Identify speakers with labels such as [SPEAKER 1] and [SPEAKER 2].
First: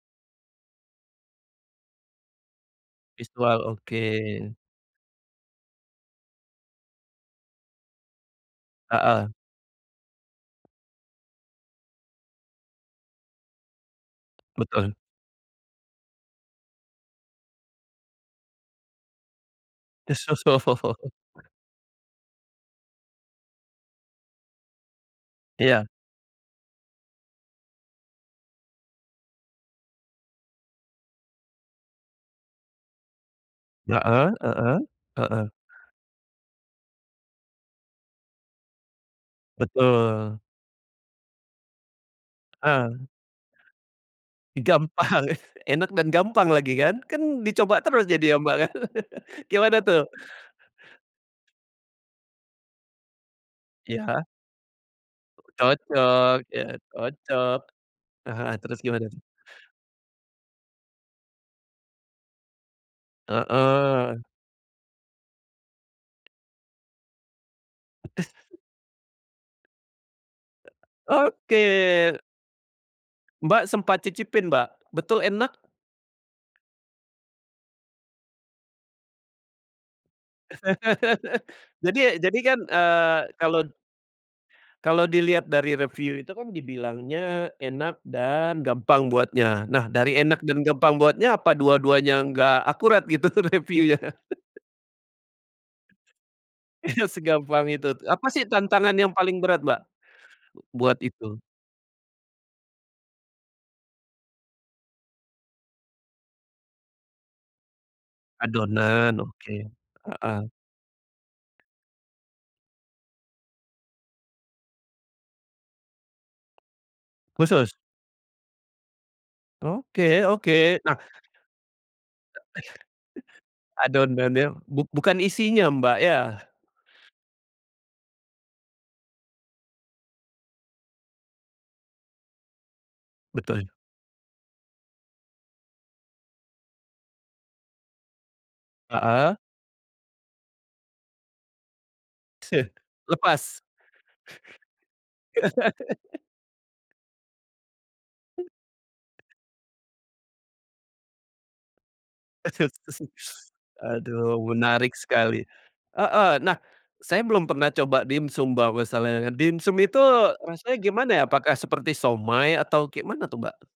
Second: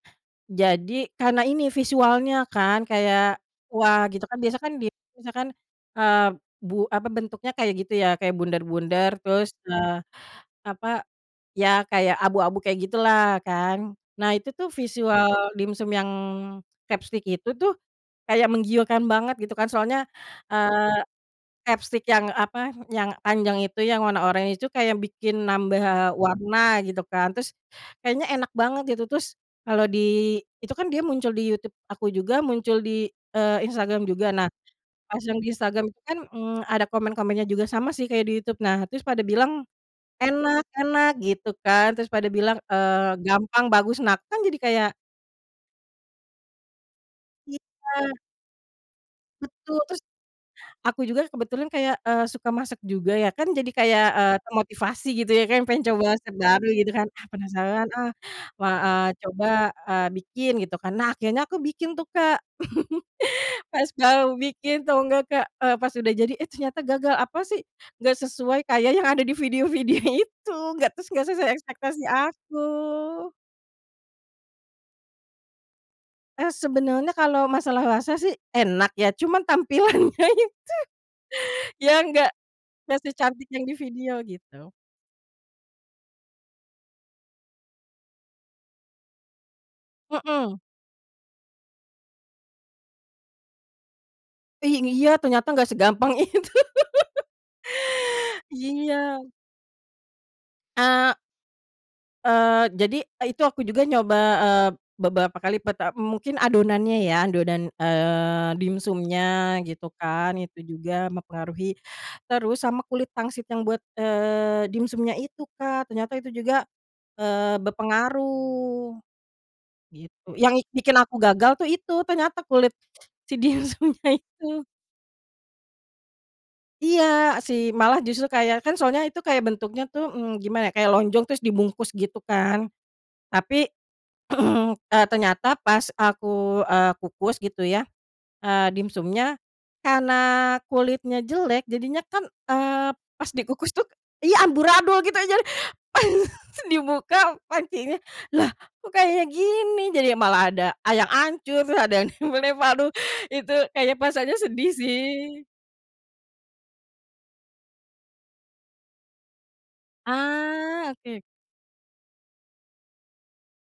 [SPEAKER 1] Jadi karena ini visualnya kan kayak,
[SPEAKER 2] Visual oke.
[SPEAKER 1] wah gitu kan biasa kan di misalkan, ah, bu apa bentuknya kayak gitu ya kayak bundar-bundar
[SPEAKER 2] Heeh.
[SPEAKER 1] terus, eee, apa, iya kayak abu-abu kayak gitulah kan nah itu tuh
[SPEAKER 2] Betul.
[SPEAKER 1] visual dimsum yang crabstick itu tuh, kayak menggiurkan banget gitu kan soalnya, eee,
[SPEAKER 2] [unintelligible]
[SPEAKER 1] crabstick yang apa yang panjang itu yang warna oranye itu kayak bikin
[SPEAKER 2] Iya.
[SPEAKER 1] nambah warna gitu kan terus, kayaknya enak banget gitu terus, kalau di itu kan dia muncul di YouTube aku juga muncul di, eee, Instagram
[SPEAKER 2] Heeh
[SPEAKER 1] juga nah,
[SPEAKER 2] heeh
[SPEAKER 1] pas yang
[SPEAKER 2] heeh.
[SPEAKER 1] di Instagram itu kan, mmm, ada komen-komennya juga sama sih kayak di YouTube nah terus pada bilang,
[SPEAKER 2] Betul.
[SPEAKER 1] enak enak gitu kan terus pada bilang,
[SPEAKER 2] Heeh.
[SPEAKER 1] eee, gampang bagus nah kan jadi kayak
[SPEAKER 2] Gampang enak dan gampang lagi kan? Kan dicoba terus
[SPEAKER 1] Iya.
[SPEAKER 2] jadi ya Mbak kan gimana
[SPEAKER 1] Betul terus,
[SPEAKER 2] tuh?
[SPEAKER 1] aku juga kebetulan kayak, eee, suka masak juga ya kan jadi kayak,
[SPEAKER 2] Iya.
[SPEAKER 1] eee, termotivasi gitu ya kayak pengen coba resep
[SPEAKER 2] Cocok iya
[SPEAKER 1] baru gitu kan, ah,
[SPEAKER 2] cocok,
[SPEAKER 1] penasaran, ah,
[SPEAKER 2] heeh,
[SPEAKER 1] wah,
[SPEAKER 2] terus gimana
[SPEAKER 1] ah,
[SPEAKER 2] tuh?
[SPEAKER 1] coba, eee, bikin gitu kan nah akhirnya aku bikin tuh Kak pas
[SPEAKER 2] Heeh.
[SPEAKER 1] baru bikin tahu enggak Kak, eee, pas udah jadi, eh, ternyata gagal apa sih nggak sesuai kayak yang ada di video videonya itu enggak terus nggak sesuai
[SPEAKER 2] Oke.
[SPEAKER 1] ekspektasi aku.
[SPEAKER 2] Mbak sempat cicipin Mbak betul enak?
[SPEAKER 1] Eee, sebenarnya kalau masalah rasa sih enak ya cuma tampilannya itu iya
[SPEAKER 2] Jadi
[SPEAKER 1] nggak,
[SPEAKER 2] jadi kan,
[SPEAKER 1] nggak
[SPEAKER 2] eee,
[SPEAKER 1] secantik yang
[SPEAKER 2] kalau
[SPEAKER 1] di video gitu.
[SPEAKER 2] kalau dilihat dari review itu kan dibilangnya enak dan gampang buatnya nah dari enak
[SPEAKER 1] Mhm.
[SPEAKER 2] dan gampang buatnya apa dua-duanya enggak akurat gitu review-nya?
[SPEAKER 1] Ih, iya ternyata gak segampang itu
[SPEAKER 2] Iya segampang itu apa sih tantangan
[SPEAKER 1] iya.
[SPEAKER 2] yang paling berat Mbak, buat
[SPEAKER 1] A
[SPEAKER 2] itu?
[SPEAKER 1] Eee, jadi, eee, itu aku juga nyoba, eee, beberapa kali pertam mungkin adonannya ya adonan, eee,
[SPEAKER 2] Adonan oke,
[SPEAKER 1] dimsumnya gitu kan
[SPEAKER 2] heeh.
[SPEAKER 1] itu juga mempengaruhi terus sama kulit pangsit yang buat, eee, dimsumnya itu Kak ternyata itu juga, eee,
[SPEAKER 2] Khusus?
[SPEAKER 1] berpengaruh,
[SPEAKER 2] Oke
[SPEAKER 1] gitu yang ik
[SPEAKER 2] oke
[SPEAKER 1] bikin
[SPEAKER 2] nah
[SPEAKER 1] aku gagal tuh itu ternyata kulit, si dimsumnya
[SPEAKER 2] Adonannya
[SPEAKER 1] itu.
[SPEAKER 2] buk bukan isinya Mbak ya?
[SPEAKER 1] Iya sih malah justru kayak kan soalnya itu kayak bentuknya tuh, mmm, gimana ya kayak lonjong terus dibungkus gitu kan, tapi,
[SPEAKER 2] Betul.
[SPEAKER 1] ternyata pas aku, eee, kukus gitu ya, eee,
[SPEAKER 2] Heeh.
[SPEAKER 1] dimsumnya, karena kulitnya jelek jadinya kan, eee, pas
[SPEAKER 2] Selepas.
[SPEAKER 1] dikukus tuh iya amburadul gitu jadi pas dibuka pancinya lah kok kayak gini? Jadi malah ada a yang hancur terus ada yang [unintelligible]
[SPEAKER 2] [unintelligible]
[SPEAKER 1] itu kayaknya perasaannya
[SPEAKER 2] Aduh
[SPEAKER 1] sedih
[SPEAKER 2] menarik
[SPEAKER 1] sih.
[SPEAKER 2] sekali, heeh, nah, saya belum pernah coba dimsum Mbak masalahnya dimsum itu rasanya
[SPEAKER 1] Ah,
[SPEAKER 2] gimana
[SPEAKER 1] oke.
[SPEAKER 2] ya apakah seperti siomay atau kayak mana tuh Mbak?